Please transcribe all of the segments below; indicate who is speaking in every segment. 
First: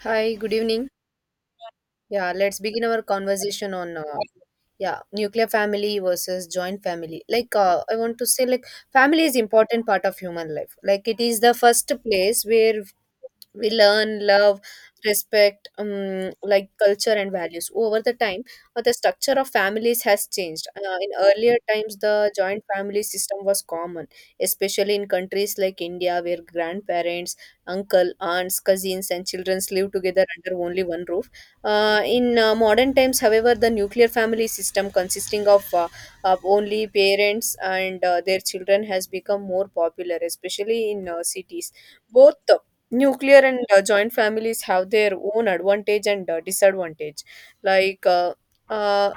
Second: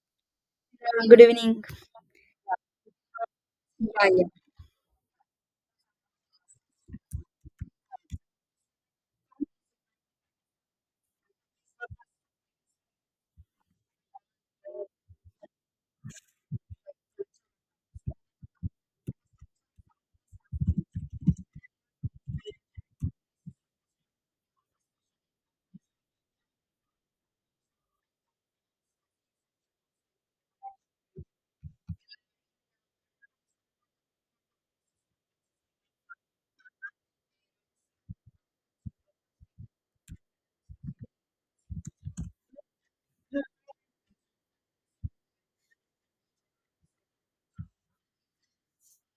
Speaker 1: Hi, good evening.
Speaker 2: Good evening.
Speaker 1: Yeah, let's begin our conversation on
Speaker 2: Yeah, yeah,
Speaker 1: yeah, nuclear family versus joint family. I want to say like family is important part of human life. Like it is the first place where we learn love respect like culture and values over the time. The structure of families has changed. In earlier times the joint family system was common, especially in countries like India, where grandparents, uncle, aunts, cousins and children live together under only one roof. In modern times, however, the nuclear family system, consisting of only parents and their children, has become more popular, especially in cities. Both nuclear and joint families have their own advantage and disadvantage. like uh, uh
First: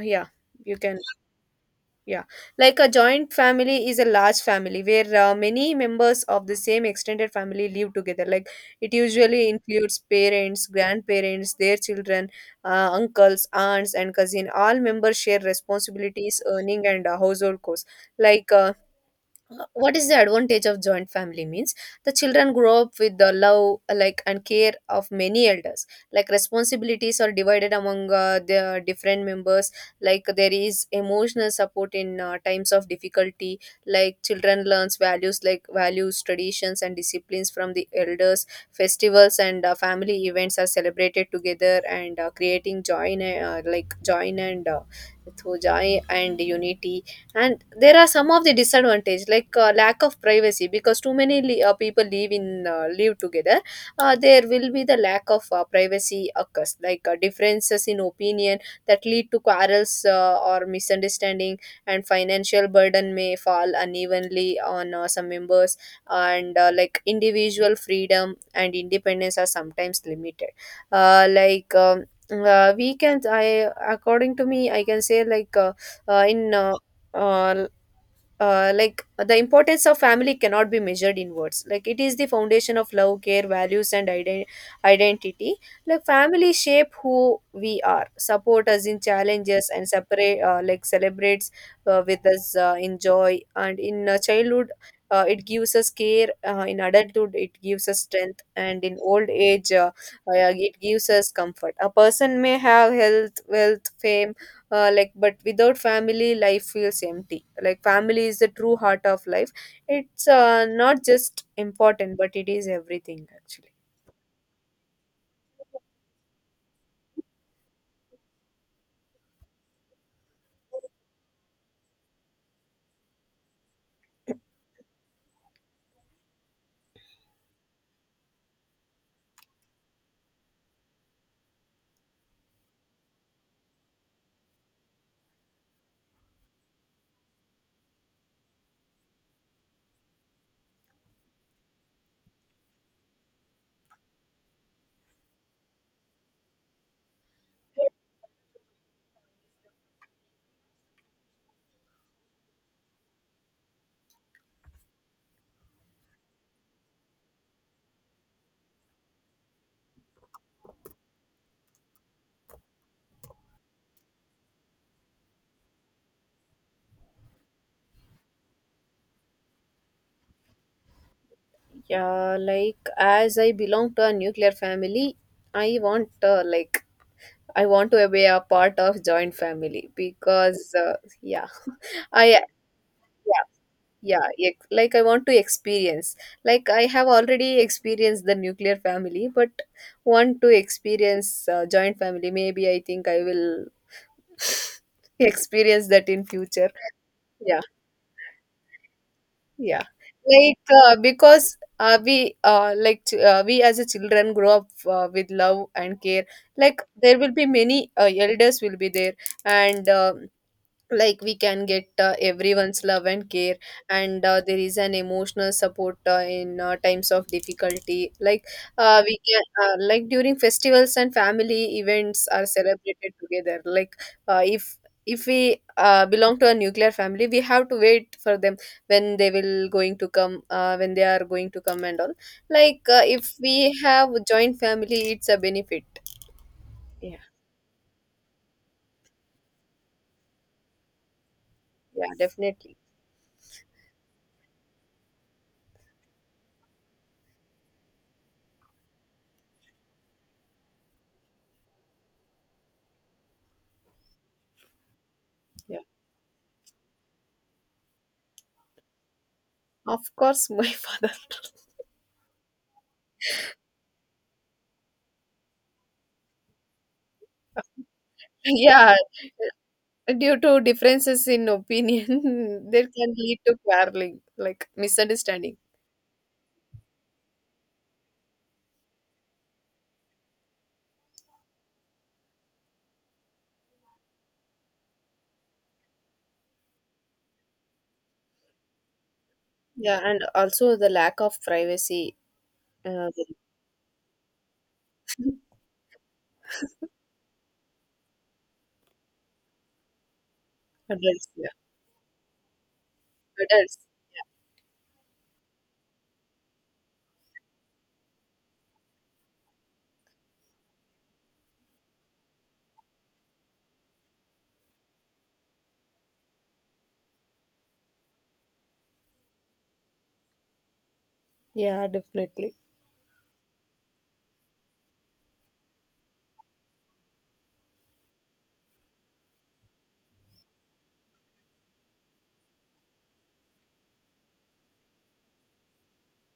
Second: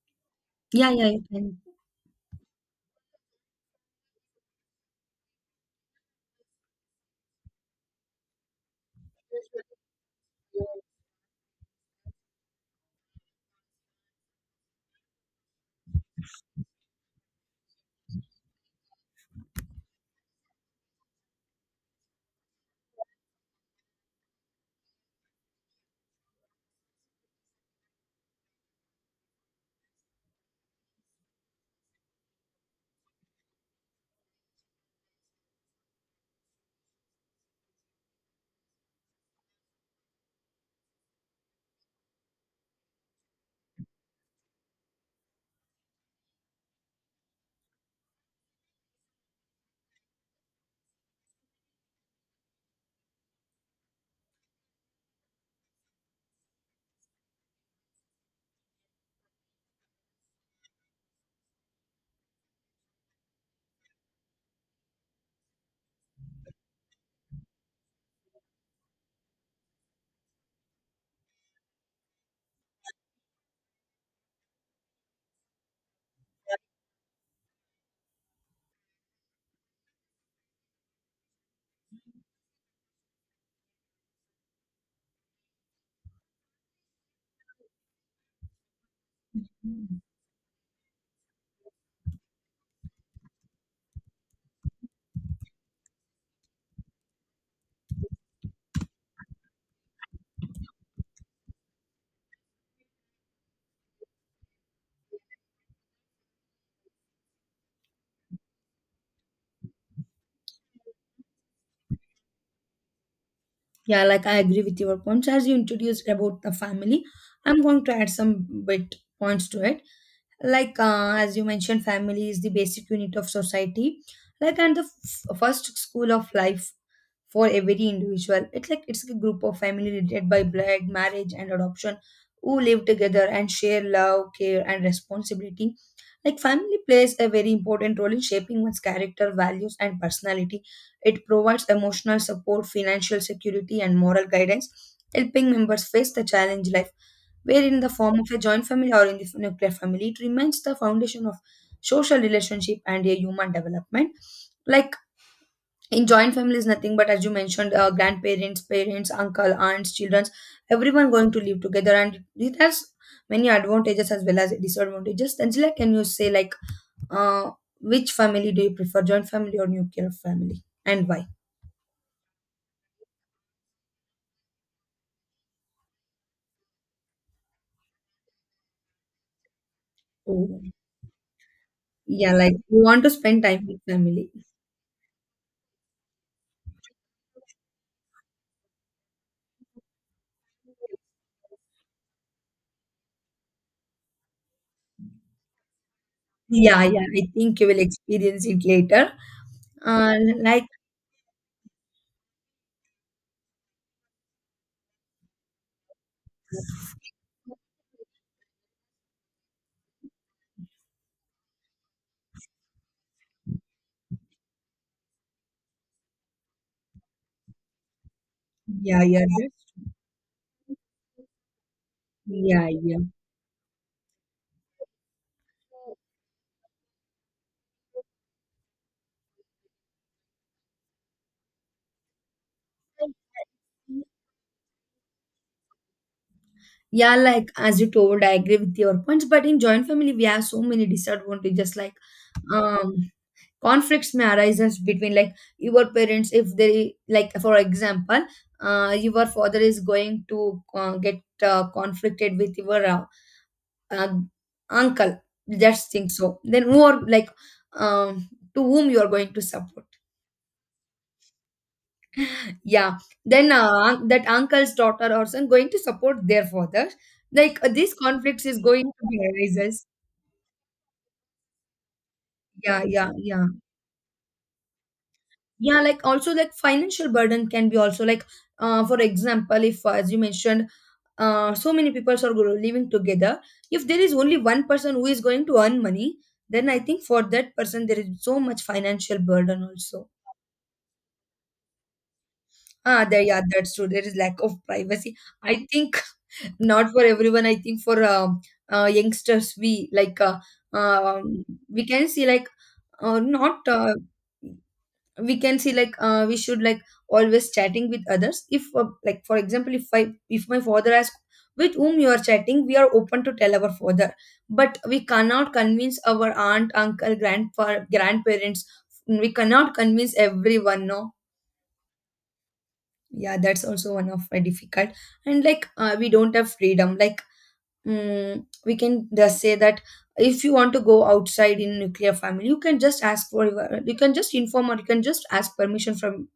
Speaker 1: yeah you
Speaker 2: yeah,
Speaker 1: can.
Speaker 2: yeah. You can.
Speaker 1: Yeah, like a joint family is a large family where many members of the same extended family live together. Like it usually includes parents, grandparents, their children, uncles, aunts and cousin. All members share responsibilities, earning and household costs. like uh, what is the advantage of joint family means the children grow up with the love, like, and care of many elders. Like responsibilities are divided among the different members. Like there is emotional support in times of difficulty. Like children learns values, like values, traditions and disciplines from the elders. Festivals and family events are celebrated together and creating joy in joy and through joy and unity. And there are some of the disadvantage, like lack of privacy because too many people live in live together. There will be the lack of privacy occurs. Like differences in opinion that lead to quarrels or misunderstanding. And financial burden may fall unevenly on some members. And like individual freedom and independence are sometimes limited. uh, like um, we can, I according to me I can say like, in uh, like the importance of family cannot be measured in words. Like it is the foundation of love, care, values and identity. Like family shape who we are, support us in challenges and separate, like celebrates with us in joy and in childhood. It gives us care. In adulthood it gives us strength, and in old age it gives us comfort. A person may have health, wealth, fame, like, but without family life feels empty. Like family is the true heart of life. It's not just important, but it is everything actually.
Speaker 2: Yeah, like I agree with your points. As you introduced about the family, I'm going to add some bit points to it. Like as you mentioned, family is the basic unit of society, like and the first school of life for every individual. It's like it's a group of family related by blood, marriage, and adoption who live together and share love, care, and responsibility. Like family plays a very important role in shaping one's character, values, and personality. It provides emotional support, financial security, and moral guidance, helping members face the challenge life, whether in the form of a joint family or in the nuclear family. It remains the foundation of social relationship and a human development. Like in joint families, nothing but as you mentioned, grandparents, parents, uncle, aunts, children, everyone going to live together, and it has many advantages as well as disadvantages. Angela, can you say like? Uh, which family do you prefer, joint family or nuclear family, and why?
Speaker 1: Yeah, like as I belong to a nuclear family, I want, I want to be a part of joint family
Speaker 2: Oh,
Speaker 1: because, yeah,
Speaker 2: yeah,
Speaker 1: I,
Speaker 2: like you want to spend
Speaker 1: yeah,
Speaker 2: time with family.
Speaker 1: like I want to experience, like I have already experienced the nuclear family, but want to experience joint family. Maybe I think I will experience that in future.
Speaker 2: Yeah, yeah, I
Speaker 1: Yeah,
Speaker 2: think you will experience it later.
Speaker 1: yeah,
Speaker 2: Uh,
Speaker 1: like
Speaker 2: like,
Speaker 1: because we like ch- we as a children grow up with love and care. Like there will be many elders will be there, and like we can get everyone's love and care. And there is an emotional support in times of difficulty. Like
Speaker 2: yeah,
Speaker 1: we
Speaker 2: yeah,
Speaker 1: can
Speaker 2: that's,
Speaker 1: like during festivals and family events are
Speaker 2: yeah, yeah.
Speaker 1: celebrated together. Like uh, if if we belong to a nuclear family, we have to wait for them, when they will going to come, when they are going to come and all. Like if we have joint family, it's a benefit.
Speaker 2: Yeah,
Speaker 1: Yeah,
Speaker 2: like as you told, I agree with your points. But in joint family, we have so many disadvantages. Like,
Speaker 1: yeah, definitely.
Speaker 2: um, conflicts may arise between like your parents if they like for example your father is going to get conflicted with your uh, uncle.
Speaker 1: Yeah,
Speaker 2: Just think so then who are like, um, to whom you are going to support.
Speaker 1: of course my father.
Speaker 2: Yeah, then that uncle's daughter or son going to support their father. Like these conflicts is going
Speaker 1: Yeah,
Speaker 2: to be arises.
Speaker 1: due to differences in opinion,
Speaker 2: Yeah,
Speaker 1: that
Speaker 2: yeah,
Speaker 1: can lead
Speaker 2: yeah,
Speaker 1: to quarreling, like misunderstanding.
Speaker 2: yeah, like also like financial burden can be also like for example if as you mentioned, so many people are living together. If there is only one person who is going to earn money, then I think for that person there is so much financial burden
Speaker 1: Yeah,
Speaker 2: also.
Speaker 1: and also the lack of privacy.
Speaker 2: Ah, there,
Speaker 1: With
Speaker 2: yeah, that's true, there is lack of privacy. I think not for everyone. I think for youngsters, we like,
Speaker 1: adults,
Speaker 2: um,
Speaker 1: yeah,
Speaker 2: we can see like, not,
Speaker 1: adults.
Speaker 2: we can see like we should like always chatting with others. If like for example, if I if my father asks with whom you are chatting, we are open to tell our father, but we cannot convince our aunt uncle grandpa grandparents. We cannot convince everyone, no.
Speaker 1: Yeah, definitely.
Speaker 2: Yeah, that's also one of my difficult. And like, we don't have freedom. Like, we can just say that if you want to go outside in nuclear family, you can just ask for your, you can just inform or you can just ask permission from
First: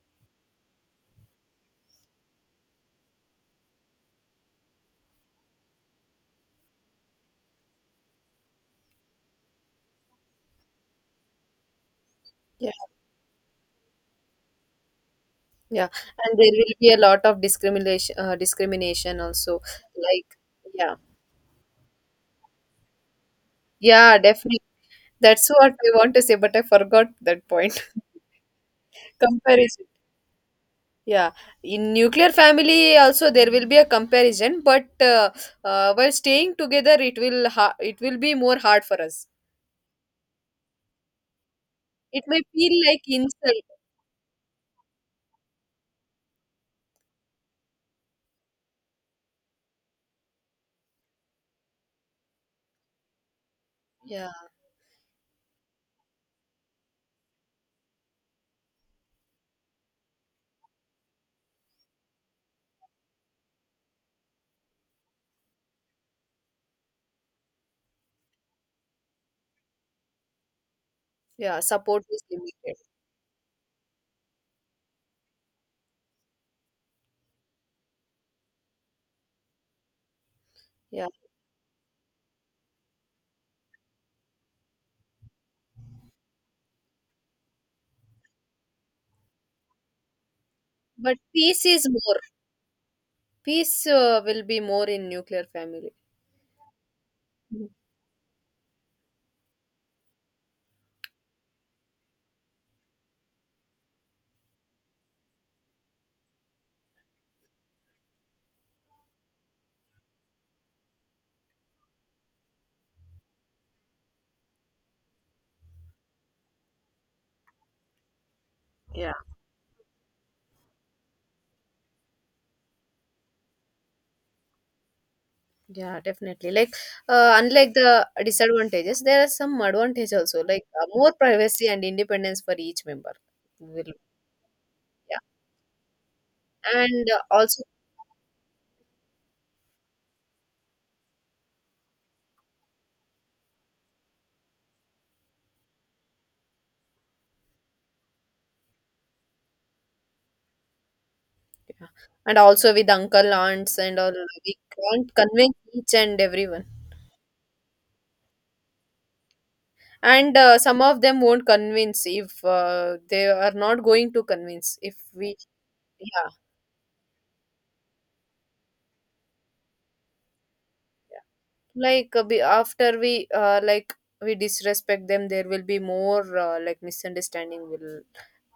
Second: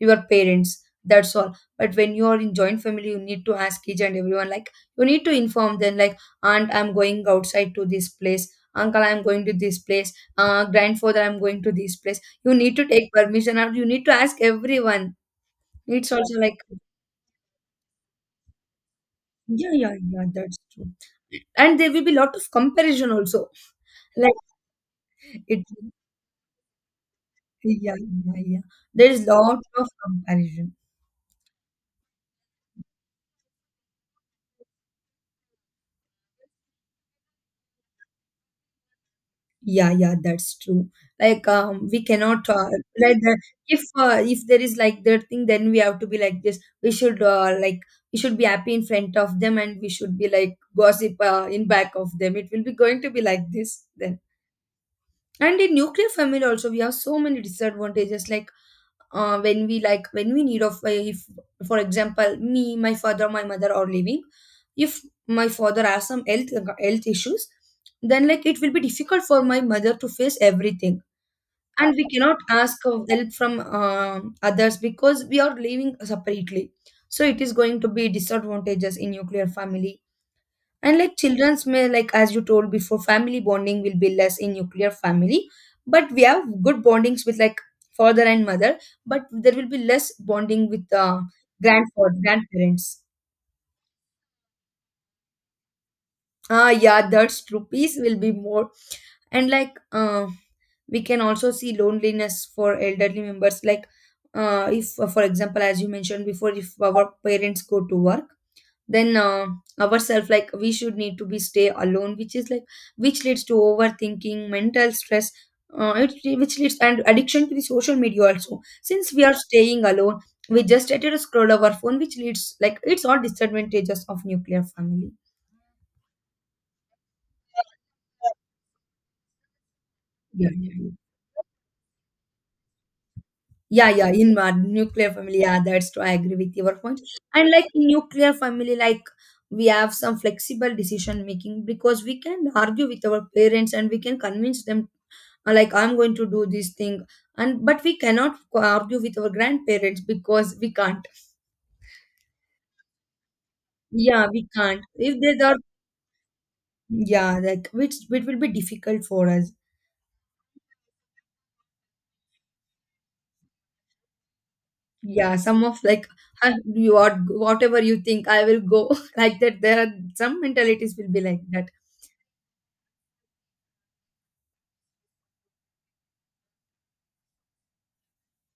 Speaker 2: your parents, that's all. But when you are in joint family, you need to ask each and everyone, like you need to inform them like, "Aunt, I'm going outside to this place. Uncle, I'm going to this place. Grandfather, I'm going to this place." You
Speaker 1: Yeah,
Speaker 2: need to take permission or you need to ask everyone.
Speaker 1: yeah,
Speaker 2: It's
Speaker 1: and
Speaker 2: also
Speaker 1: there
Speaker 2: like,
Speaker 1: will be a lot of discrimination, discrimination also.
Speaker 2: yeah, yeah, yeah,
Speaker 1: Like,
Speaker 2: that's true.
Speaker 1: yeah,
Speaker 2: And there will be lot of comparison also.
Speaker 1: yeah, definitely. That's
Speaker 2: It,
Speaker 1: what I want to say, but I forgot that point.
Speaker 2: yeah, yeah, yeah. There's lot
Speaker 1: Comparison.
Speaker 2: of comparison.
Speaker 1: Yeah, in nuclear family also there will be a comparison, but while staying together, it will be more hard for us.
Speaker 2: Yeah, yeah, that's true. Like, we
Speaker 1: It may
Speaker 2: cannot,
Speaker 1: feel like
Speaker 2: like
Speaker 1: insult.
Speaker 2: if, if there is like their thing, then we have to be like this. We should be happy in front of them, and we should be like gossip in back of them. It will be going to be like this then.
Speaker 1: Yeah,
Speaker 2: And in nuclear family also, we have so many disadvantages. Like when we need of, if for example, me my father my mother are living. If my father has some health issues, then like it will be difficult for my mother to face everything.
Speaker 1: yeah,
Speaker 2: And
Speaker 1: support
Speaker 2: we
Speaker 1: is
Speaker 2: cannot
Speaker 1: limited.
Speaker 2: ask of help from others because we are living separately. So it is going to be disadvantages in nuclear family. And
Speaker 1: Yeah,
Speaker 2: like children's may like as you told before, family bonding will be less in nuclear family. But we have good bondings with like father and mother, but there will be less bonding with
Speaker 1: but peace is
Speaker 2: grandfather
Speaker 1: more.
Speaker 2: grandparents.
Speaker 1: Peace will be more in nuclear family.
Speaker 2: Ah, yeah, that's true,
Speaker 1: Mhm.
Speaker 2: peace will be more. And like, we can also see loneliness for elderly members. Like, if, for example, as you mentioned before, if our parents go to work, then ourselves like we should need to be stay alone, which is like, which leads to overthinking, mental stress. Which leads, and addiction to the social media also,
Speaker 1: Yeah,
Speaker 2: since we are staying alone, we just started to scroll our phone, which leads like it's all disadvantages of nuclear family.
Speaker 1: yeah, definitely. Like unlike the disadvantages, there are some advantage also,
Speaker 2: Yeah,
Speaker 1: like
Speaker 2: yeah, yeah,
Speaker 1: more privacy and independence for each member.
Speaker 2: yeah,
Speaker 1: Will
Speaker 2: yeah, in my nuclear
Speaker 1: yeah,
Speaker 2: family. Yeah, that's true, I agree with your point
Speaker 1: and
Speaker 2: point. And
Speaker 1: also.
Speaker 2: like in nuclear family, like we have some flexible decision making because we can argue with our parents and we can convince them. Like, I'm going to do this thing. And but we cannot argue with our grandparents because we can't.
Speaker 1: Yeah. And also with uncle, aunts, and all,
Speaker 2: Yeah, we
Speaker 1: we
Speaker 2: can't
Speaker 1: can't
Speaker 2: if they
Speaker 1: convince
Speaker 2: are.
Speaker 1: each and everyone.
Speaker 2: Yeah, like, which it will be difficult for us.
Speaker 1: And some of them won't convince if they are not going to convince. If we,
Speaker 2: Yeah, some of like,
Speaker 1: yeah,
Speaker 2: "Ah, you are, whatever you think I will go" like that. There are some mentalities will be
Speaker 1: yeah,
Speaker 2: like that.
Speaker 1: like like we disrespect them, there will be more like misunderstanding will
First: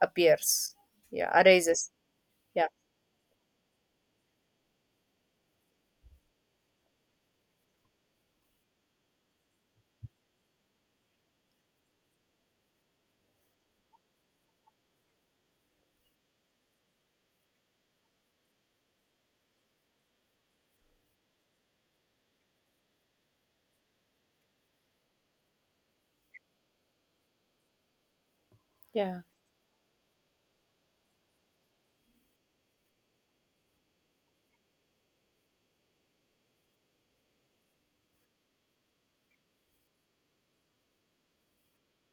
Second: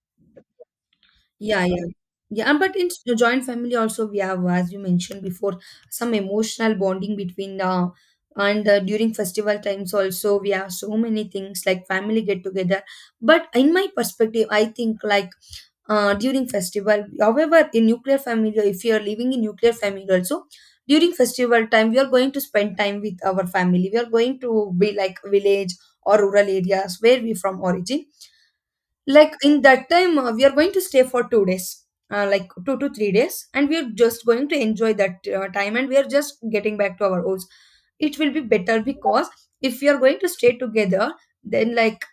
Speaker 1: appears. Yeah,
Speaker 2: Yeah, yeah.
Speaker 1: arises.
Speaker 2: Yeah, and
Speaker 1: Yeah,
Speaker 2: but in joint family also, we have, as you mentioned before, some emotional bonding between the. And during festival times also, we have so many things like family get together. But in my perspective, I think like, during festival, however, in nuclear family, if you are living in nuclear family also, during festival time, we are going to spend time with our family. We are going to be like village or rural areas where we from origin.
Speaker 1: yeah,
Speaker 2: Like in that time, we are going to stay for 2 days, like 2 to 3 days, and we're just going to enjoy that time. And we are just getting back to our homes. It will be better because if we are going to stay together, then like,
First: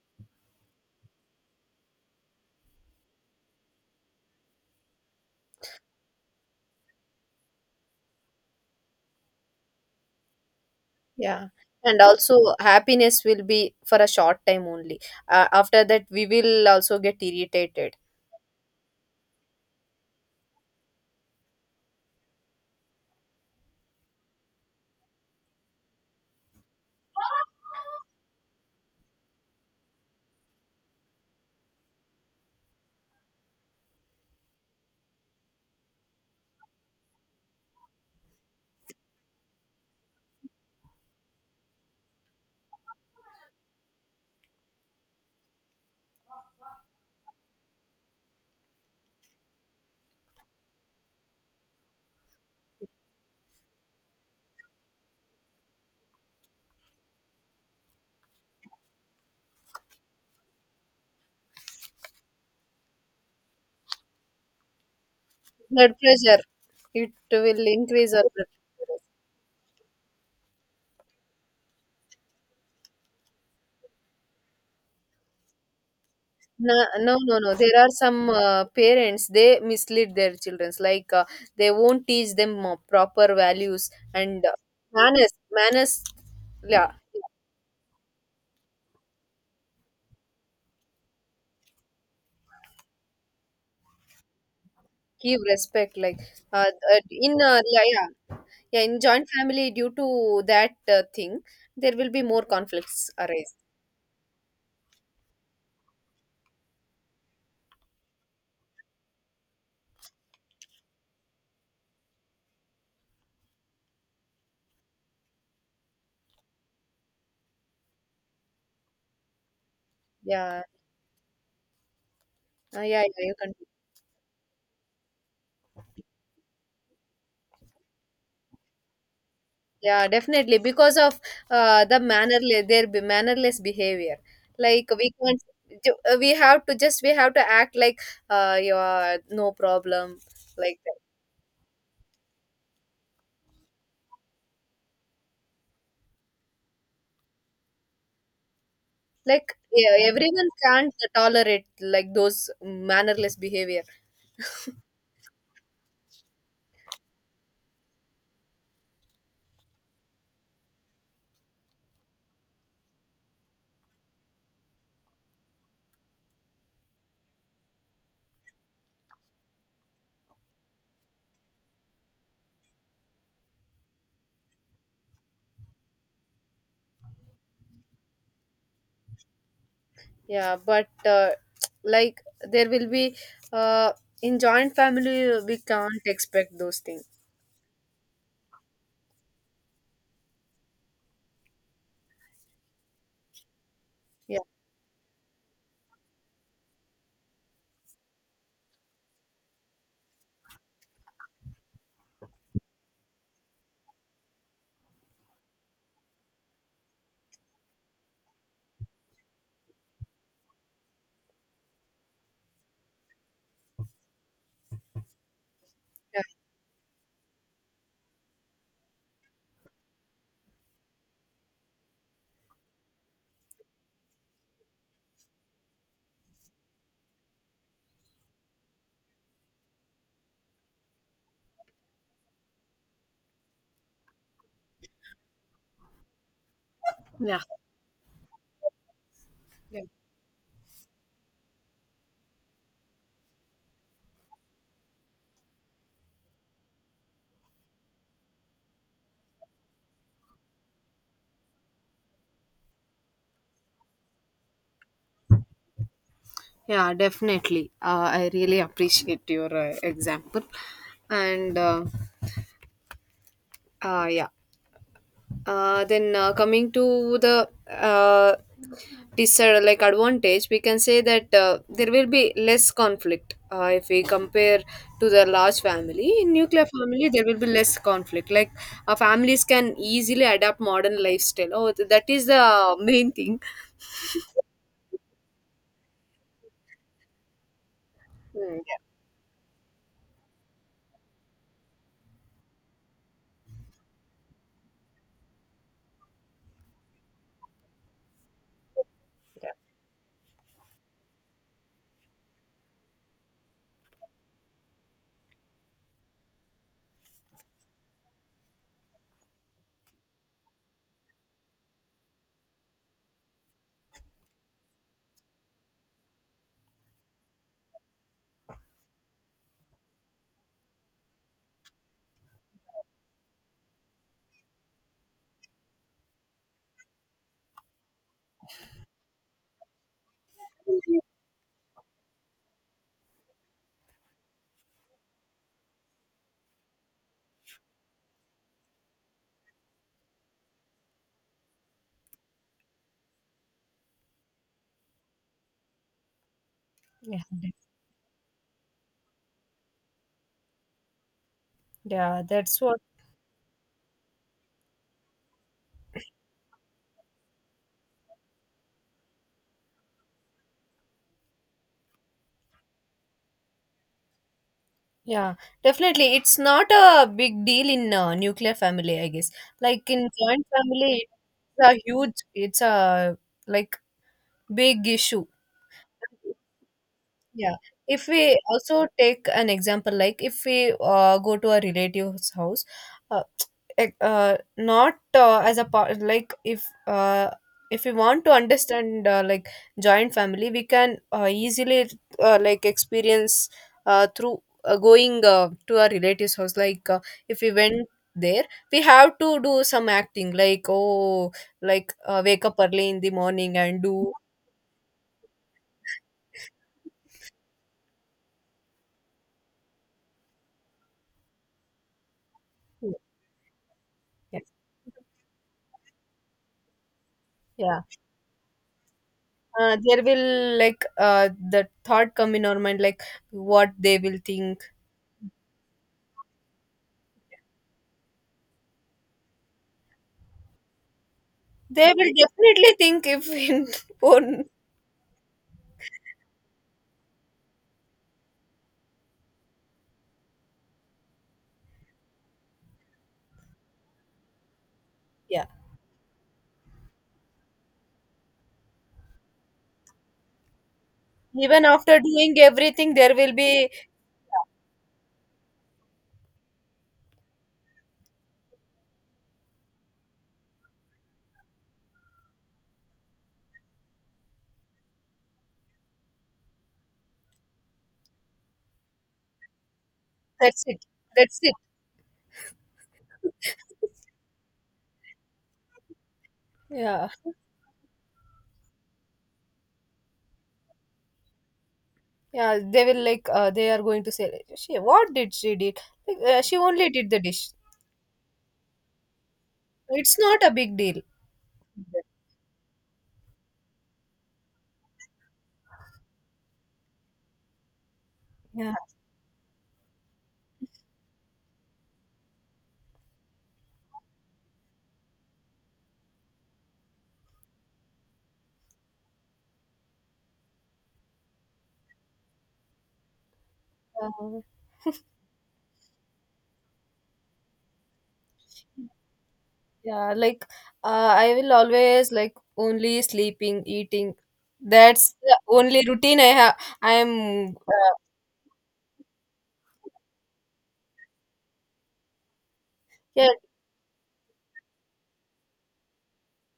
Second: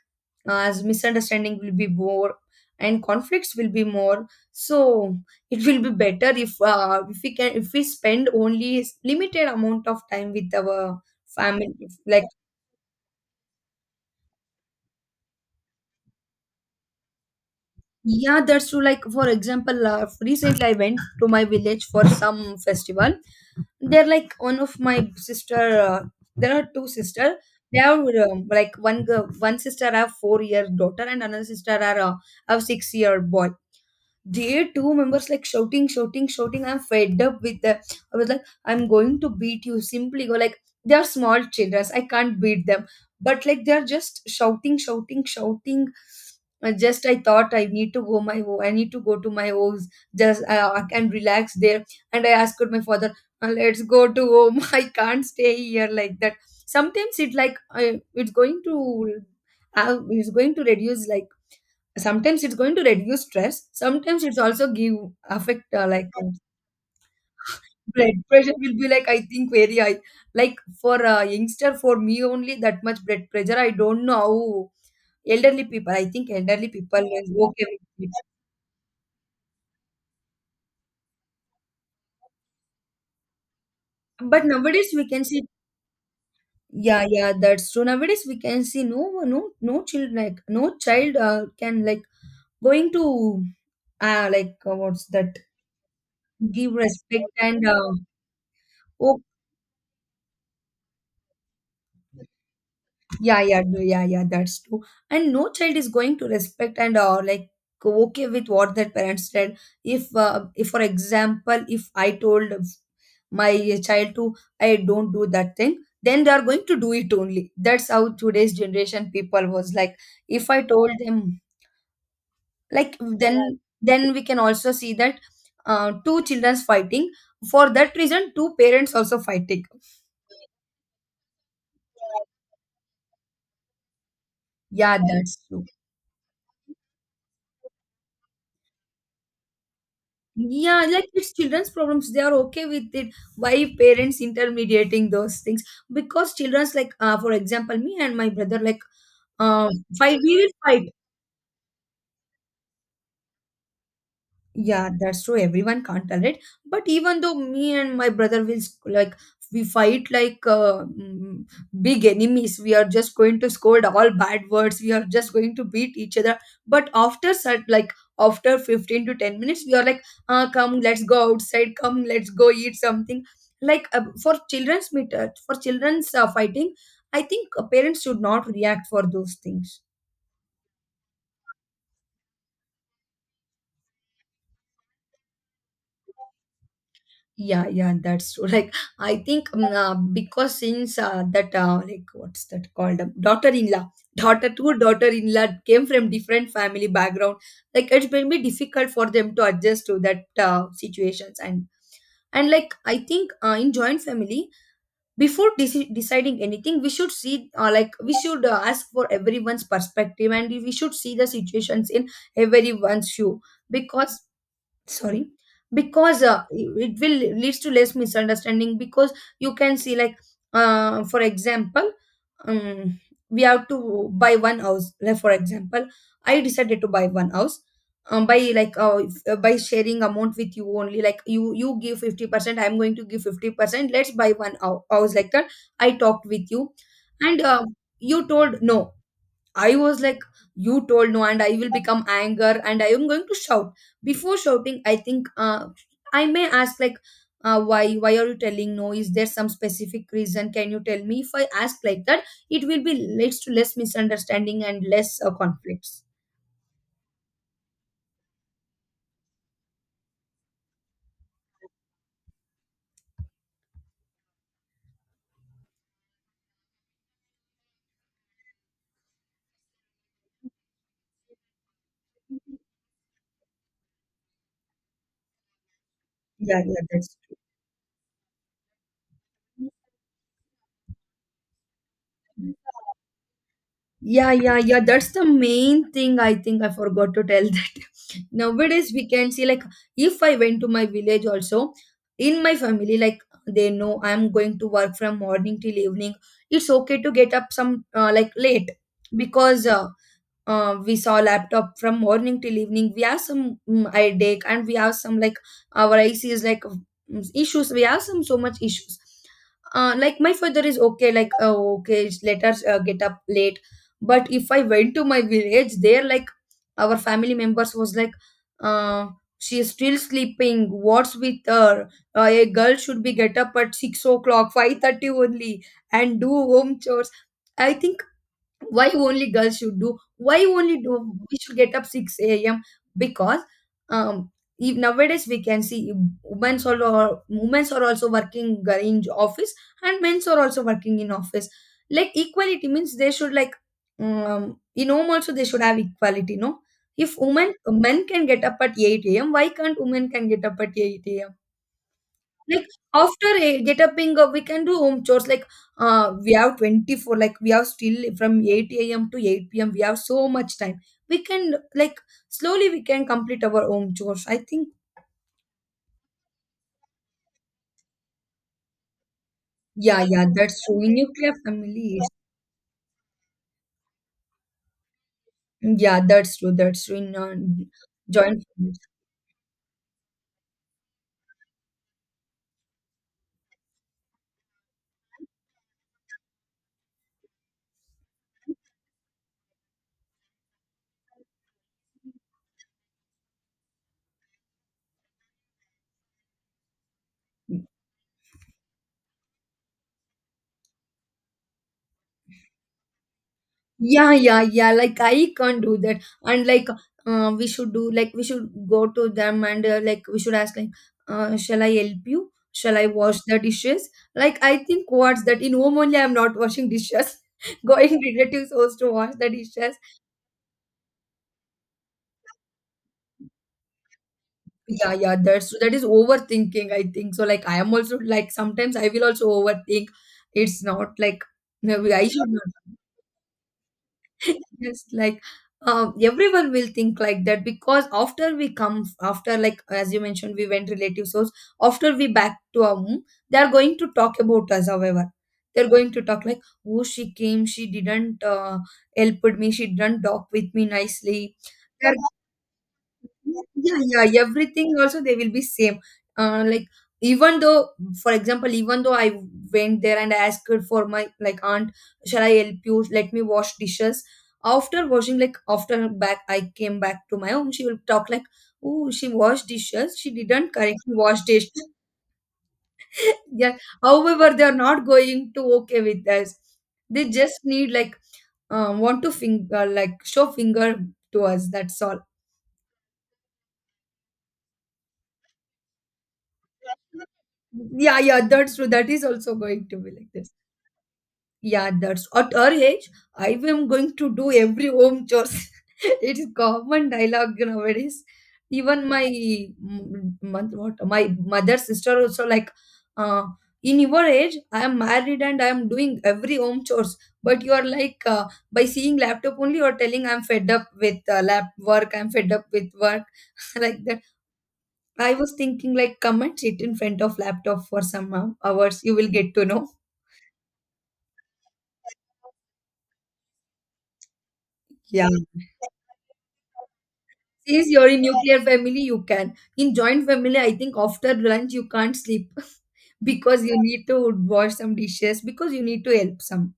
Speaker 2: as misunderstanding will be more and conflicts will be more. So it will be better if, if we can, if we spend only limited amount of time with our
Speaker 1: yeah.
Speaker 2: family
Speaker 1: And
Speaker 2: like.
Speaker 1: also happiness will be for a short time only. After that, we will also get irritated.
Speaker 2: Yeah, that's true. Like, for example, recently I went to my village for some festival. They're like one of my sister. There are two sister. They have, like one girl, one sister have 4 year daughter, and another sister are, have 6 year boy. There two members like shouting, shouting, shouting. I'm fed up with them. I was like, I'm going to beat you. Simply go like they are small children. I can't beat them. But like they're just shouting, shouting, shouting. Just I thought I need to go my home. I need to go to my house. Just I can relax there. And I asked my father, "Let's go to home. I can't stay here like that. Sometimes it like, it's going to, it's going to reduce like, sometimes it's going to reduce stress, sometimes it's also give affect,
Speaker 1: Blood
Speaker 2: like,
Speaker 1: pressure, it will increase
Speaker 2: blood
Speaker 1: our blood
Speaker 2: pressure will be
Speaker 1: pressure.
Speaker 2: like, I think, very high. Like for a youngster, for me only that much blood pressure, I don't know how elderly people, I think elderly
Speaker 1: no
Speaker 2: people
Speaker 1: no
Speaker 2: is
Speaker 1: no no,
Speaker 2: okay
Speaker 1: there are
Speaker 2: with
Speaker 1: some
Speaker 2: it.
Speaker 1: parents, they mislead their children, like they won't teach them proper values and
Speaker 2: But nowadays we can
Speaker 1: manners.
Speaker 2: see,
Speaker 1: Manners, yeah,
Speaker 2: yeah, yeah, that's true, nowadays we can see no no no child, like no child can like going to, like, what's that.
Speaker 1: give respect. Like uh,
Speaker 2: Give
Speaker 1: uh,
Speaker 2: respect
Speaker 1: in
Speaker 2: and,
Speaker 1: yeah, yeah, yeah, in joint family, due to that thing there will be more conflicts
Speaker 2: yeah,
Speaker 1: arise.
Speaker 2: yeah, no, yeah, yeah, that's true. And no child is going to respect and, like okay with what their parents said. If for example, if I told my child to I don't do that thing, then they are going to do it only. That's how today's generation people was like. If
Speaker 1: Yeah,
Speaker 2: I told them, like,
Speaker 1: yeah, yeah, you can.
Speaker 2: then we can also see that two childrens fighting. For that reason, two parents also fighting.
Speaker 1: Yeah, definitely, because of the mannerless, mannerless behavior. Like
Speaker 2: Yeah,
Speaker 1: we
Speaker 2: that's
Speaker 1: can't,
Speaker 2: true.
Speaker 1: we have to just, we have to act like you are no problem, like
Speaker 2: Yeah,
Speaker 1: that.
Speaker 2: like it's children's problems. They are okay with it. Why parents intermediating those things? Because children's like, for example, me and my brother, like,
Speaker 1: Like
Speaker 2: uh,
Speaker 1: yeah,
Speaker 2: fight. We
Speaker 1: everyone
Speaker 2: will fight.
Speaker 1: can't tolerate like those mannerless behavior.
Speaker 2: Yeah, that's true. Everyone can't tolerate. But even though me and my brother will like, we fight like, big enemies, we are just going to scold all bad words. We are just going to beat each other. But after such, like, after 15 to 10 minutes, we are like, come, let's go outside. Come, let's go eat something. Like, for children's meet, for children's, fighting, I think parents should not react for those things.
Speaker 1: Yeah, but like there will be uh, in joint family we can't expect those things.
Speaker 2: Yeah, yeah, that's true. Like, I think because like, what's that called? Daughter-in-law,
Speaker 1: Yeah,
Speaker 2: daughter to daughter-in-law came from different family background. Like, it's been be difficult for them to adjust to that situations. And like, I think in joint family, before deciding anything, we should see, we should ask for everyone's perspective, and we should see the situations in everyone's view because sorry
Speaker 1: yeah.
Speaker 2: because it will leads to less misunderstanding because you can see like for example um, we have to buy one house, like for example I decided to buy one house, by like if- by sharing amount with you only, like you give 50% I'm going to give 50%, let's buy one house like that. I talked with you
Speaker 1: Yeah.
Speaker 2: and you told no. I
Speaker 1: Yeah.
Speaker 2: was like, you told no, and I will become anger, and I am going to shout. Before shouting, I think I may ask like, why? Why are you telling no? Is there some specific reason? Can you tell me? If I ask like that, it will be leads to less misunderstanding and less conflicts.
Speaker 1: Yeah, definitely. I really appreciate your example. And yeah, then coming to the disadvantage, like advantage, we can say that there will be less conflict if we compare to the large family. In
Speaker 2: Yeah,
Speaker 1: nuclear
Speaker 2: yeah,
Speaker 1: family,
Speaker 2: that's
Speaker 1: there will be less conflict. Like families can easily adapt modern lifestyle. Oh, that is
Speaker 2: true.
Speaker 1: the main thing.
Speaker 2: Yeah, yeah, yeah. That's the main thing I think I forgot to tell that
Speaker 1: Hmm,
Speaker 2: nowadays we can see like if I went to my village also, in my family, like they know I'm going to work from morning till evening. It's okay to get up some like late because we saw laptop from morning till evening, we have some headache and we have some like our ic is like issues, we have some, so much issues. Like my father is okay, like, oh, okay, let us get up late. But if I went to my village there, like, our family members was like, uh, she is still sleeping, what's with her. A girl should be get up at 6 o'clock, 5:30 only, and do home chores. I think why only girls should do, why only do, we should get up 6 a.m. because um if nowadays we can see women's all or women's are also working in office, and men's are also working in office. Like equality means they should like, in home also they should have equality, no?
Speaker 1: yeah.
Speaker 2: If
Speaker 1: Yeah,
Speaker 2: women men can get up at 8 a.m., why can't women can get up at 8 a.m.?
Speaker 1: yeah, that's
Speaker 2: Like
Speaker 1: what.
Speaker 2: after a get upping, we can do home chores. Like we have 24, like we have still from 8 a.m. to 8 p.m. We have so much time. We can like slowly we can complete our home chores. I think
Speaker 1: Yeah, definitely. It's not a big deal in nuclear family, I guess. Like in
Speaker 2: yeah, yeah,
Speaker 1: joint
Speaker 2: that's true. In
Speaker 1: family,
Speaker 2: nuclear
Speaker 1: it's a
Speaker 2: family.
Speaker 1: huge, it's a like big issue.
Speaker 2: Yeah, that's true. That's true. In
Speaker 1: Yeah. If we
Speaker 2: joint families.
Speaker 1: also take an example, like if we go to a relative's house, uh, like, not as a part, like if we want to understand like joint family, we can easily like experience through going to a relative's house. Like if we went there, we have to do some acting, like oh, like wake up early in the morning and
Speaker 2: Yeah,
Speaker 1: do.
Speaker 2: yeah, yeah. Like I can't do that. And like, we should do like we should go to them and we should ask like, shall I help you? Shall I wash the dishes? Like I think what's that, in home only I'm not washing dishes.
Speaker 1: Yeah.
Speaker 2: Going relatives house to wash the dishes.
Speaker 1: There will, like the thought come in our mind like what they will think.
Speaker 2: Yeah, yeah. That's that is overthinking, I think so. Like I am also like sometimes I will also overthink. It's not like no,
Speaker 1: They
Speaker 2: I
Speaker 1: will
Speaker 2: should
Speaker 1: definitely
Speaker 2: not.
Speaker 1: think, if in own.
Speaker 2: Yes, like everyone will think like that because after we come, after like as you mentioned, we went relatives' house. After we back to our home, they are going to talk about us. However,
Speaker 1: Yeah,
Speaker 2: they're going to talk like, "Oh, she came. She didn't help with me. She didn't talk with me nicely."
Speaker 1: even
Speaker 2: They're
Speaker 1: after doing everything there will be.
Speaker 2: yeah, yeah, yeah. Everything also they will be same. Like even though, for example, even though I went there and I asked her for my like aunt, shall I help you? Let me wash dishes. After washing, like after back, I came back to my home. She will talk like, oh, she washed dishes. She didn't
Speaker 1: That's it.
Speaker 2: correctly wash
Speaker 1: That's it.
Speaker 2: dishes. Yeah. However, they are not going to okay with us.
Speaker 1: Yeah,
Speaker 2: They just need like want to finger, like show finger to us. That's all.
Speaker 1: yeah, they will, like they are going to say like, she what did she did, like she only did the dish.
Speaker 2: Yeah, yeah, that's true. That is also going to be like
Speaker 1: It's
Speaker 2: this.
Speaker 1: not a big deal.
Speaker 2: Yeah, that's at our age, I am going to do every home chores. It is common dialogue nowadays.
Speaker 1: Yeah.
Speaker 2: Even my mm, mon- what my mother's sister also like, uh, in your age, I am married and I am doing every home chores. But you are like by seeing laptop only, you are telling I'm fed up with lap work. I'm fed up with work like that.
Speaker 1: Uh,
Speaker 2: I was thinking like come and sit in front of laptop for some hours. You will get to know.
Speaker 1: yeah, like uh, I will always like only sleeping, eating.
Speaker 2: Yeah.
Speaker 1: That's the only routine I have. I am,
Speaker 2: Since you're in nuclear family, you can. In joint family, I think after lunch you can't sleep
Speaker 1: yeah,
Speaker 2: because you need to wash some dishes, because you need to help some.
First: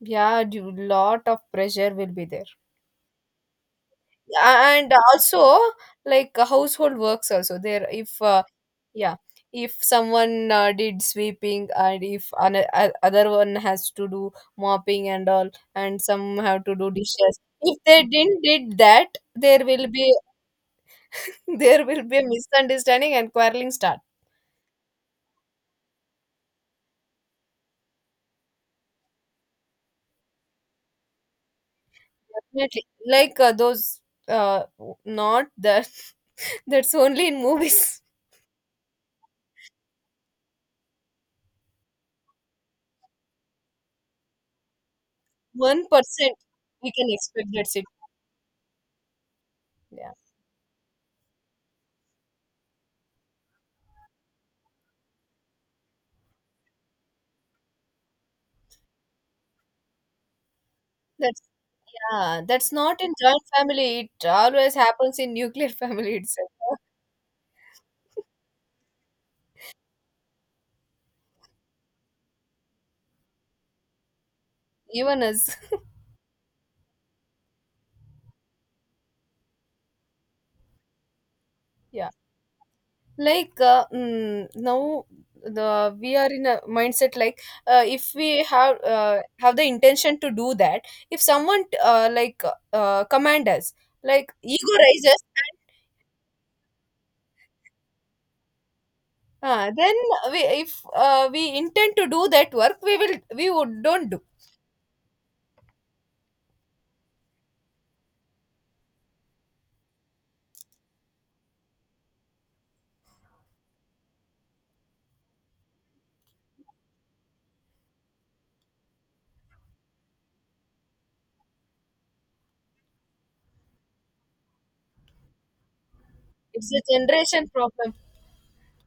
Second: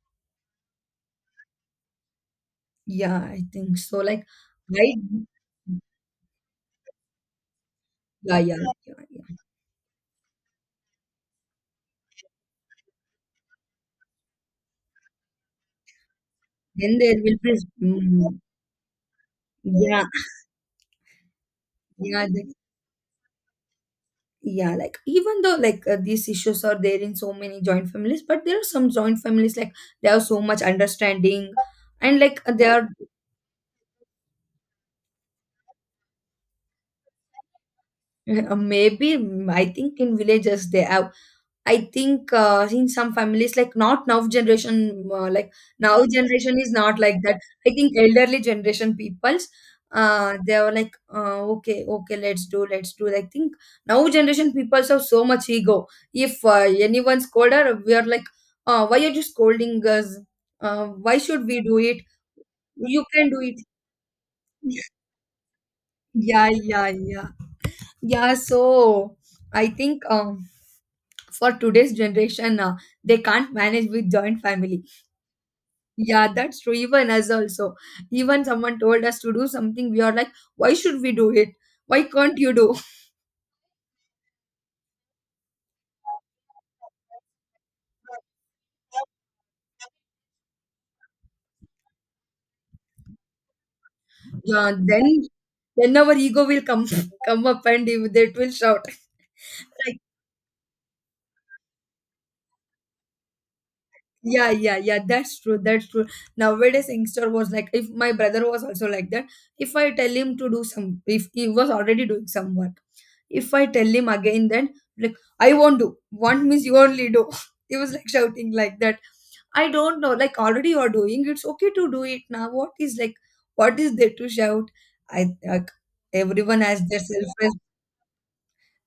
Speaker 1: yeah. Lot of pressure will be there.
Speaker 2: Yeah, I think so. Like
Speaker 1: A- and
Speaker 2: I
Speaker 1: also like household works also there. If
Speaker 2: yeah yeah yeah
Speaker 1: yeah,
Speaker 2: yeah.
Speaker 1: if someone did sweeping, and if an other one has to do mopping and all, and some have to do
Speaker 2: Then there will
Speaker 1: dishes.
Speaker 2: be
Speaker 1: If they didn't did that, there will
Speaker 2: yeah
Speaker 1: be there will be a
Speaker 2: yeah.
Speaker 1: misunderstanding and quarreling starts.
Speaker 2: Yeah, like even though like these issues are there in so many joint families, but there are some joint families like they have so much understanding and like they
Speaker 1: Definitely.
Speaker 2: are
Speaker 1: Like those, not that. That's only in movies.
Speaker 2: maybe I think in villages they have, I think in some families, like not now generation, like now
Speaker 1: 1%
Speaker 2: generation is
Speaker 1: we
Speaker 2: not
Speaker 1: can
Speaker 2: like that.
Speaker 1: expect,
Speaker 2: I
Speaker 1: that's it.
Speaker 2: think elderly generation peoples,
Speaker 1: Yeah.
Speaker 2: they are like, okay, okay, let's do, let's do. I think now generation peoples have so much ego. If anyone scold her, we are like, why are you scolding us? Why
Speaker 1: That's
Speaker 2: should we do it?
Speaker 1: yeah. That's not
Speaker 2: You
Speaker 1: in
Speaker 2: can do
Speaker 1: joint
Speaker 2: it.
Speaker 1: family. It always happens in nuclear family
Speaker 2: Yeah,
Speaker 1: itself.
Speaker 2: yeah, yeah, yeah. So I think for today's generation, they can't manage with joint families.
Speaker 1: Even us.
Speaker 2: Yeah, that's true. Even us also. Even someone told us to do something, we are like, why should we do it? Why
Speaker 1: Yeah.
Speaker 2: can't you do?
Speaker 1: Like now the we are in a mindset like if we have the intention to do that, if someone command us, like ego
Speaker 2: Yeah, then
Speaker 1: rises.
Speaker 2: then our ego will come come up, and if they will shout.
Speaker 1: Then
Speaker 2: Like,
Speaker 1: we, if we intend to do that work, we will, we would don't do.
Speaker 2: yeah, yeah, yeah, that's true. That's true. Nowadays, youngster was like, if my brother was also like that, if I tell him to do some, if he was already doing some work, if I tell him again, then like, I won't do. Want means you only do. He was like shouting like that. I don't know. Like already you're doing, it's okay to do it now. What is like, what is there to shout? I like everyone
Speaker 1: It's
Speaker 2: has
Speaker 1: a
Speaker 2: their
Speaker 1: generation
Speaker 2: self.
Speaker 1: problem.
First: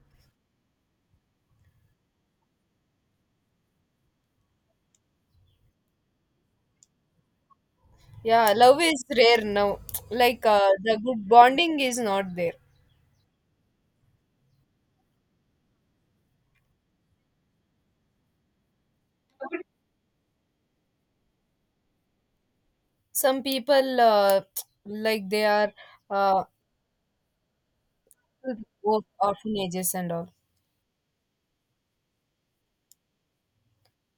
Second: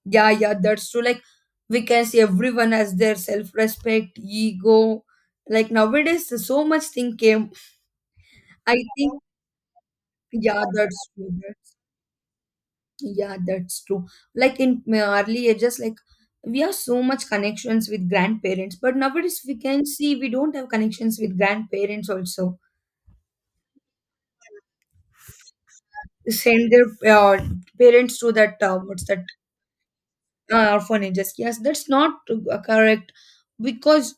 Speaker 2: Yeah, yeah, that's true. Like we can see everyone has their self respect, ego. Like nowadays, so much thing came.
Speaker 1: Yeah, love
Speaker 2: I
Speaker 1: is
Speaker 2: think
Speaker 1: rare now. Like
Speaker 2: yeah,
Speaker 1: the
Speaker 2: that's
Speaker 1: good
Speaker 2: true. That's,
Speaker 1: bonding is not there.
Speaker 2: yeah, that's true. Like in my early ages, like we have so much connections with grandparents, but nowadays we can see we don't have connections with grandparents also.
Speaker 1: Some people like they are uh,
Speaker 2: Send their parents to that
Speaker 1: work
Speaker 2: what's that,
Speaker 1: orphanages and all.
Speaker 2: orphanages, yes, that's not correct because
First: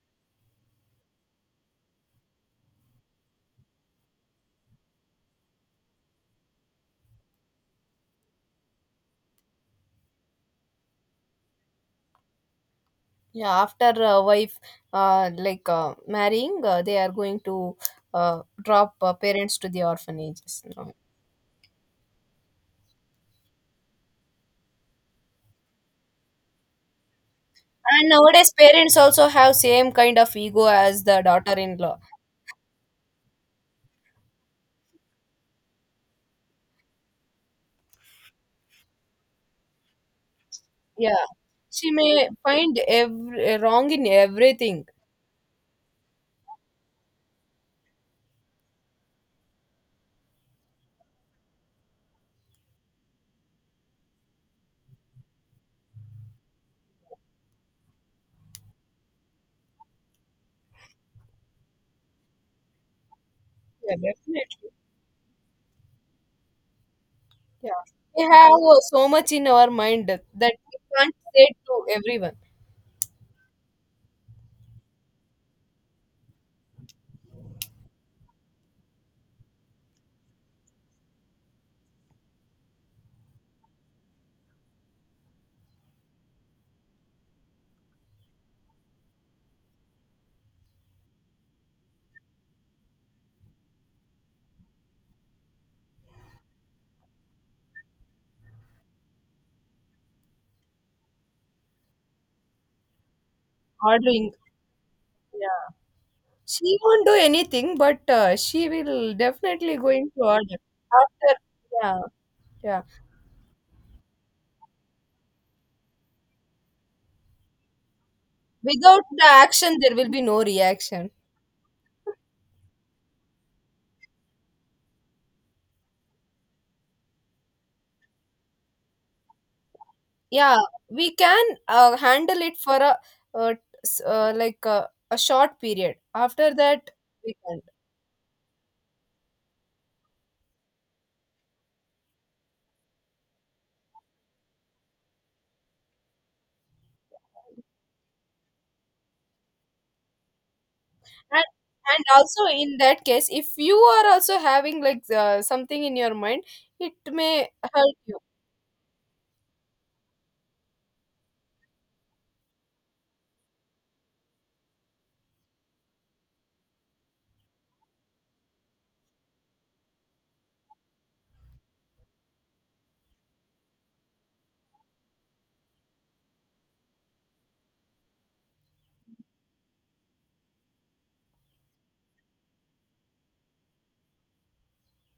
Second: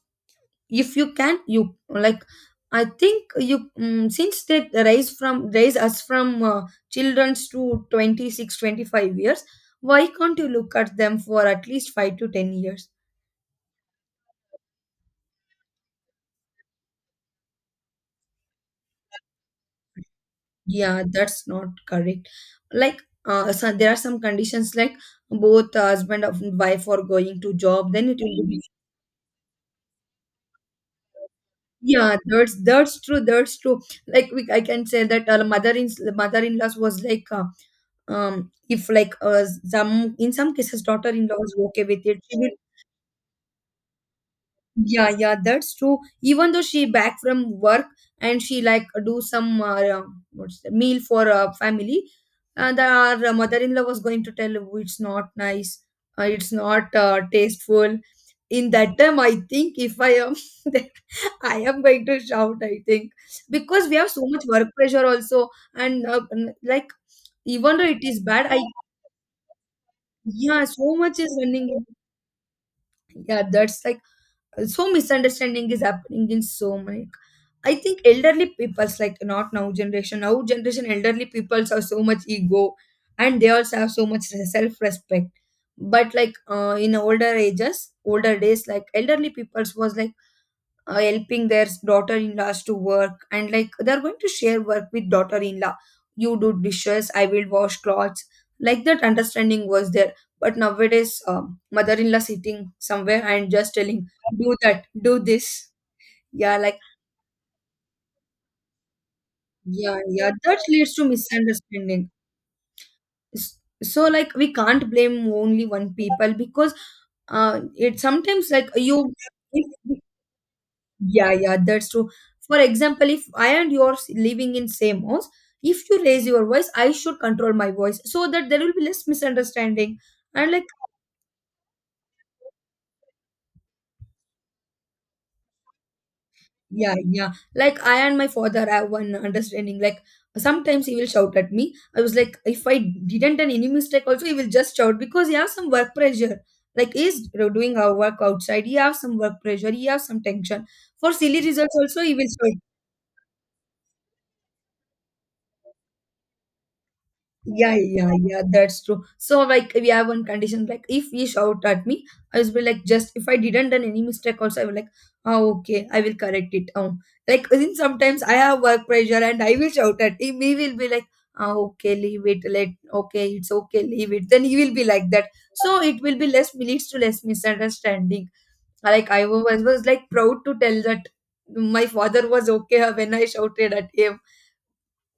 Speaker 2: if you can you like, I think you since they raise us from children's to 26 25 years, why can't you look at them for at least 5 to 10 years?
Speaker 1: Yeah, after wife, marrying, they are going to drop parents to the orphanages now.
Speaker 2: Yeah, that's not correct. Like so there are some conditions, like both husband and wife are going to job,
Speaker 1: And
Speaker 2: then it will
Speaker 1: nowadays,
Speaker 2: be
Speaker 1: parents also have same kind of ego as the daughter-in-law.
Speaker 2: yeah, that's true. That's true. Like we, I can say that mother in laws was like, if like some cases daughter
Speaker 1: Yeah,
Speaker 2: in law was okay
Speaker 1: she
Speaker 2: with it,
Speaker 1: may
Speaker 2: she will
Speaker 1: find every, wrong in everything.
Speaker 2: yeah, yeah, that's true. Even though she back from work and she like do some what's the meal for family, and our mother-in-law was going to tell, "Oh, it's not nice, it's not tasteful." In that time, I think if I am there, I am going to shout, I think, because
Speaker 1: Yeah,
Speaker 2: we have so much
Speaker 1: definitely.
Speaker 2: work pressure also, and like
Speaker 1: Yeah,
Speaker 2: even though it is
Speaker 1: we
Speaker 2: bad,
Speaker 1: have
Speaker 2: I
Speaker 1: so much in our mind that
Speaker 2: yeah,
Speaker 1: we
Speaker 2: so
Speaker 1: can't
Speaker 2: much is
Speaker 1: say
Speaker 2: running.
Speaker 1: to everyone.
Speaker 2: Yeah, that's like so misunderstanding is happening in so many. I think elderly peoples, like not now generation, now generation elderly peoples are so much ego, and they also have so much self-respect. But like in older ages older days, like elderly peoples was like helping their daughter-in-laws to work, and like they're going to share work with daughter-in-law. You do dishes, I will wash clothes, like that understanding was there. But nowadays mother-in-law sitting somewhere and just telling
Speaker 1: Ordering.
Speaker 2: do that do this,
Speaker 1: Yeah,
Speaker 2: yeah
Speaker 1: she
Speaker 2: like
Speaker 1: won't do anything, but she will definitely
Speaker 2: yeah
Speaker 1: going to
Speaker 2: yeah, that
Speaker 1: order
Speaker 2: leads to
Speaker 1: after. Yeah,
Speaker 2: misunderstanding.
Speaker 1: yeah.
Speaker 2: So like we can't blame only one people, because it sometimes like
Speaker 1: Without
Speaker 2: you
Speaker 1: the
Speaker 2: if
Speaker 1: action, there will be no reaction.
Speaker 2: yeah, yeah, that's true. For example, if I and you are living in same house, if you raise your voice, I should control my voice so that there will be less misunderstanding. And
Speaker 1: Yeah,
Speaker 2: like,
Speaker 1: we can handle it for a uh, a short period. After that,
Speaker 2: yeah, yeah,
Speaker 1: we can't.
Speaker 2: like I and my father have one understanding. Like sometimes he will shout at me. I was like, if I didn't done any mistake, also he will just shout because he has some work pressure. Like he's doing our work outside. He has some work pressure. He has some tension. For silly
Speaker 1: and
Speaker 2: results, also
Speaker 1: and
Speaker 2: he will
Speaker 1: also
Speaker 2: shout.
Speaker 1: in that case if you are also having like something in your mind, it may
Speaker 2: Yeah,
Speaker 1: hurt
Speaker 2: yeah,
Speaker 1: you.
Speaker 2: yeah, that's true. So like we have one condition, like if he shout at me, I will be like just if I didn't done any mistake also, I will like, oh okay, I will correct it. Oh like then sometimes I have work pressure and I will shout at him, he will be like, oh okay, leave it, let okay, it's okay, leave it. Then he will be like that. So it will be less leads to less misunderstanding. Like I was like proud to tell that my father was okay when I shouted at him.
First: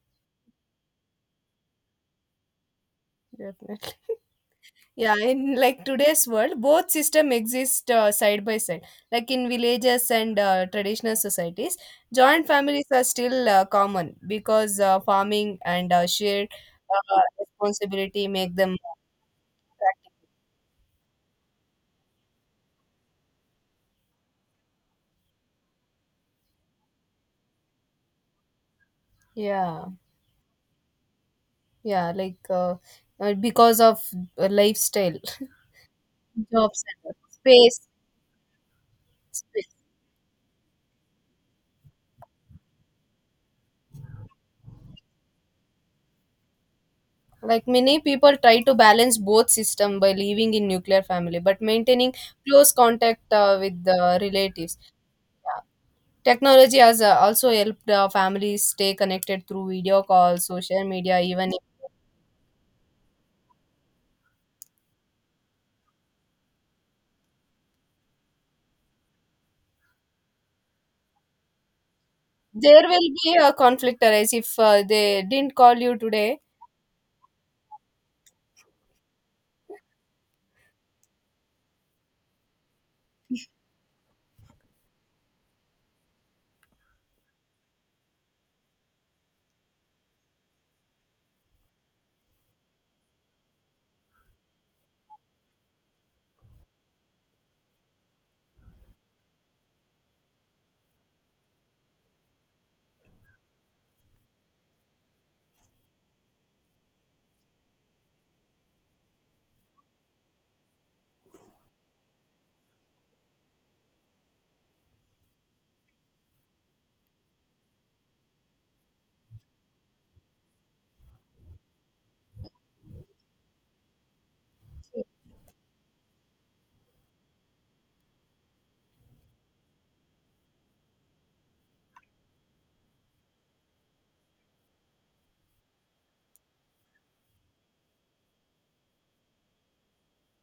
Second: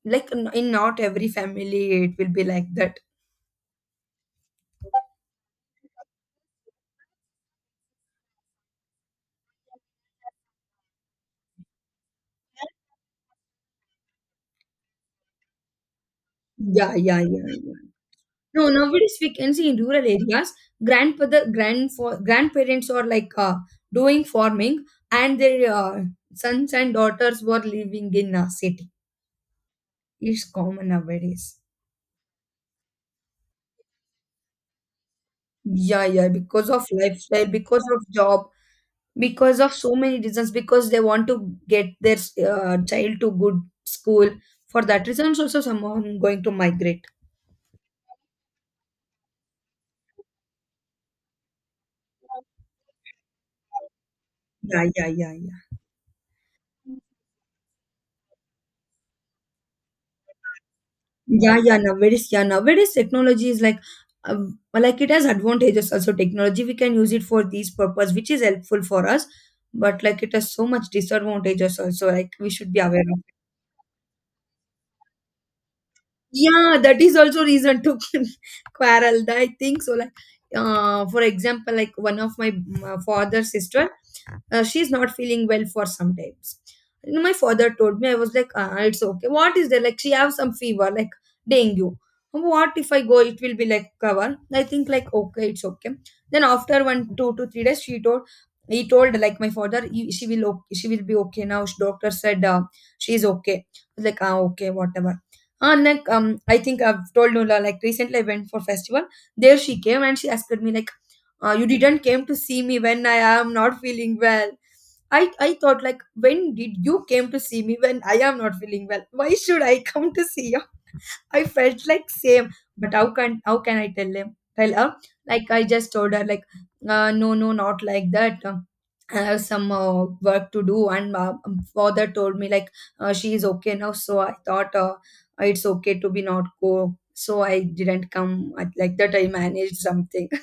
Speaker 2: Like in not every family it will be like that.
Speaker 1: Definitely. Yeah, in like today's world both system exist side by side. Like in villages and traditional societies, joint families are still common because farming and shared
Speaker 2: Yeah, yeah, yeah, yeah.
Speaker 1: responsibility make
Speaker 2: No,
Speaker 1: them
Speaker 2: nowadays we can see in rural
Speaker 1: practical.
Speaker 2: areas, grandfather, grandfa grandparents are like doing farming, and their sons and daughters were living in a city.
Speaker 1: Yeah,
Speaker 2: It's common nowadays.
Speaker 1: yeah, like because of lifestyle,
Speaker 2: Yeah, yeah, because
Speaker 1: jobs,
Speaker 2: of lifestyle, because
Speaker 1: space,
Speaker 2: of job, because
Speaker 1: space.
Speaker 2: of so many reasons, because they want to get their child to good school. For that reason, also someone going to migrate.
Speaker 1: Like many people try to balance both system by living in nuclear family, but maintaining close contact with the relatives.
Speaker 2: Yeah, yeah, yeah, yeah.
Speaker 1: Yeah. Technology has also helped families stay connected through video calls, social media, even
Speaker 2: Yeah,
Speaker 1: if
Speaker 2: yeah, nowadays technology is like, like it has advantages also. Technology we can use it for these purpose, which is helpful for us, but like it has so much disadvantages also. Like we should be
Speaker 1: there
Speaker 2: aware
Speaker 1: will
Speaker 2: of.
Speaker 1: be a conflict arise if they didn't call you today.
Speaker 2: Yeah, that is also reason to quarrel. I think so. Like, for example, like one of my father's sister, she's not feeling well for some times. You know, my father told me I was like, ah, it's okay. What is there? Like she have some fever, like dengue. What if I go? It will be like cover. I think like okay, it's okay. Then after one, 2 to 3 days, she told he told like my father, "You- she will okay, she will be okay now. Doctor said she's okay. I was like ah okay, whatever. And like I think I've told Nola like recently I went for festival. There she came and she asked me like, "You didn't came to see me when I am not feeling well." I thought like, when did you came to see me when I am not feeling well? Why should I come to see you? I felt like same, but how can I tell him? Tell her like I just told her like no no not like that. I have some work to do, and father told me like she is okay now. So I thought it's okay to be not go. So I didn't come like that. I managed something.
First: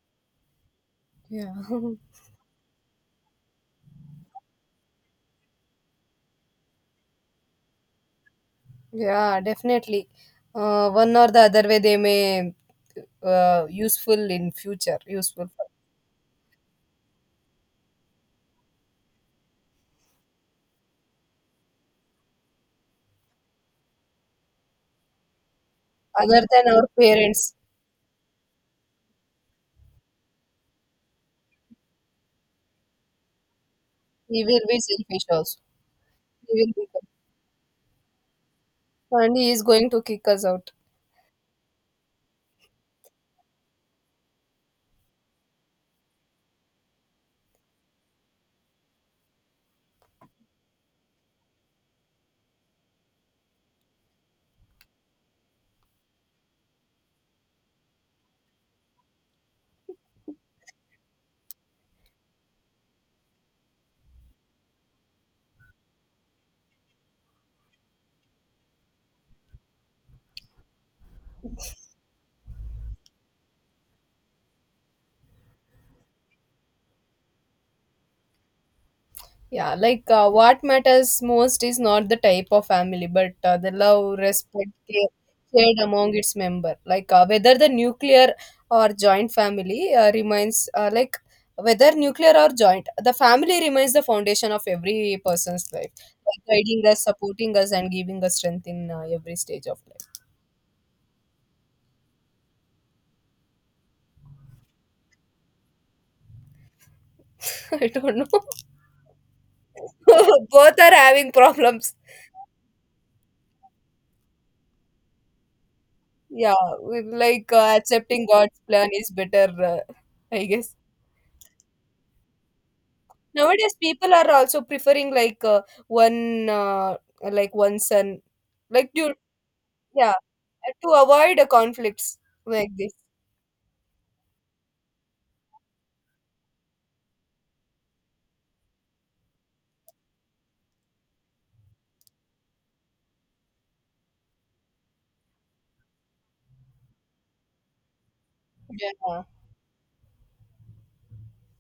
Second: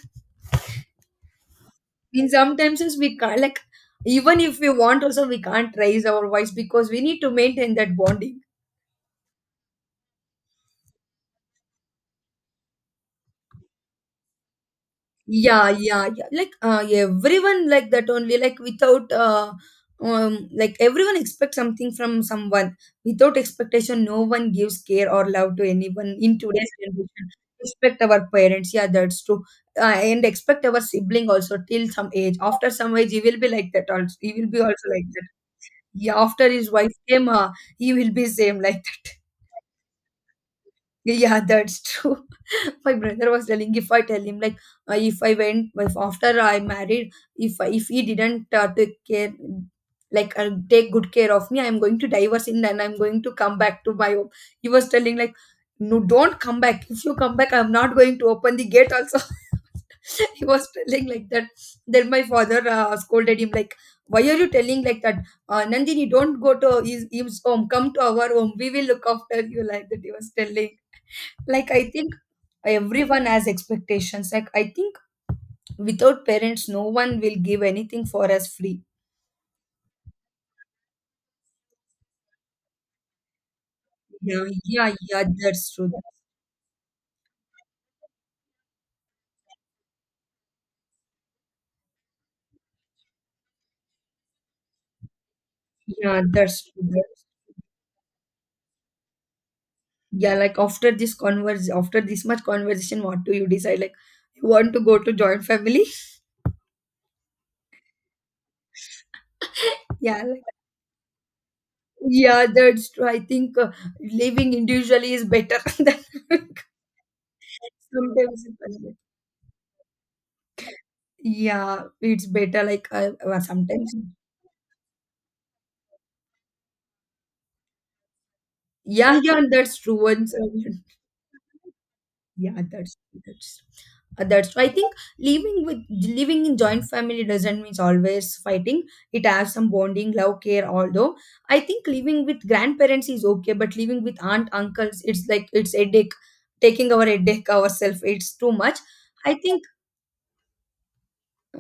Speaker 1: Yeah,
Speaker 2: mean sometimes is we can't like even if we want also we can't raise our voice because we need to maintain that bonding.
Speaker 1: yeah, definitely. One or the other way they may useful in future, useful. For-
Speaker 2: Yeah, yeah, yeah. Like everyone like that only. Like without like everyone expects something from someone. Without expectation, no one gives care or love to anyone in
Speaker 1: other than
Speaker 2: today's
Speaker 1: our
Speaker 2: generation.
Speaker 1: parents,
Speaker 2: Respect our parents. Yeah, that's true. And expect our sibling also till some age. After some age, he will be like that. Also, he
Speaker 1: we
Speaker 2: will
Speaker 1: will
Speaker 2: be
Speaker 1: be
Speaker 2: also like
Speaker 1: selfish
Speaker 2: that.
Speaker 1: also.
Speaker 2: Yeah, after his
Speaker 1: We will be,
Speaker 2: wife came, he will be same like that.
Speaker 1: and he is going to kick us out.
Speaker 2: Yeah, that's true. My brother was telling if I tell him like if I went if after I married if he didn't take care like take good care of me, I'm going to divorce him and I'm going to come back to my home. He was telling like no, don't come back. If you come back I'm not going to open the gate also. he was telling like that. Then my father scolded him like why are you telling like that. Nandini, don't go to his home, come to our home, we will look after you, like that he was telling. Like I think everyone has expectations. Like I think without parents no one will give anything for us free.
Speaker 1: Yeah, like what matters most is not the type of family, but the love,
Speaker 2: Yeah,
Speaker 1: respect,
Speaker 2: yeah,
Speaker 1: care
Speaker 2: yeah, that's
Speaker 1: shared
Speaker 2: true.
Speaker 1: among its member. Like whether the nuclear or joint family remains, whether nuclear or joint, the family remains the foundation of every person's life,
Speaker 2: Yeah,
Speaker 1: like
Speaker 2: that's
Speaker 1: guiding
Speaker 2: true,
Speaker 1: us,
Speaker 2: that's,
Speaker 1: supporting us and giving us strength in every stage of
Speaker 2: yeah like after this much conversation, what do you decide? Like you want to go to joint family?
Speaker 1: life. I don't know.
Speaker 2: Yeah like,
Speaker 1: Both are having problems.
Speaker 2: yeah that's true. I think living individually is better than
Speaker 1: Yeah, we like accepting
Speaker 2: sometimes
Speaker 1: God's plan
Speaker 2: it's-
Speaker 1: is better, uh, I guess.
Speaker 2: yeah it's better, like well,
Speaker 1: Nowadays,
Speaker 2: sometimes
Speaker 1: people are also preferring like one, one son, like you,
Speaker 2: yeah, yeah that's true.
Speaker 1: yeah,
Speaker 2: Once
Speaker 1: to avoid conflicts,
Speaker 2: yeah,
Speaker 1: like this.
Speaker 2: that's that's, I think living with living in joint family doesn't mean always fighting. It has some bonding, love, care although I think living with grandparents is okay, but living with aunt uncles, it's like it's headache. Taking our headache ourselves, it's too much.
Speaker 1: Yeah.
Speaker 2: I think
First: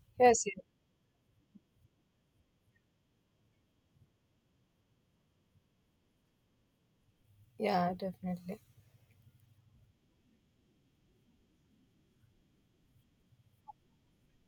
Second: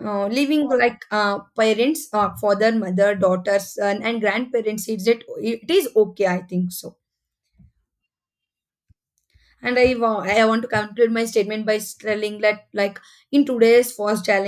Speaker 1: Yes.
Speaker 2: living like parents, father, mother, daughter, son and grandparents, it is okay I think so.
Speaker 1: Yeah, yeah, definitely.
Speaker 2: And I want to conclude my statement by telling that like in today's fast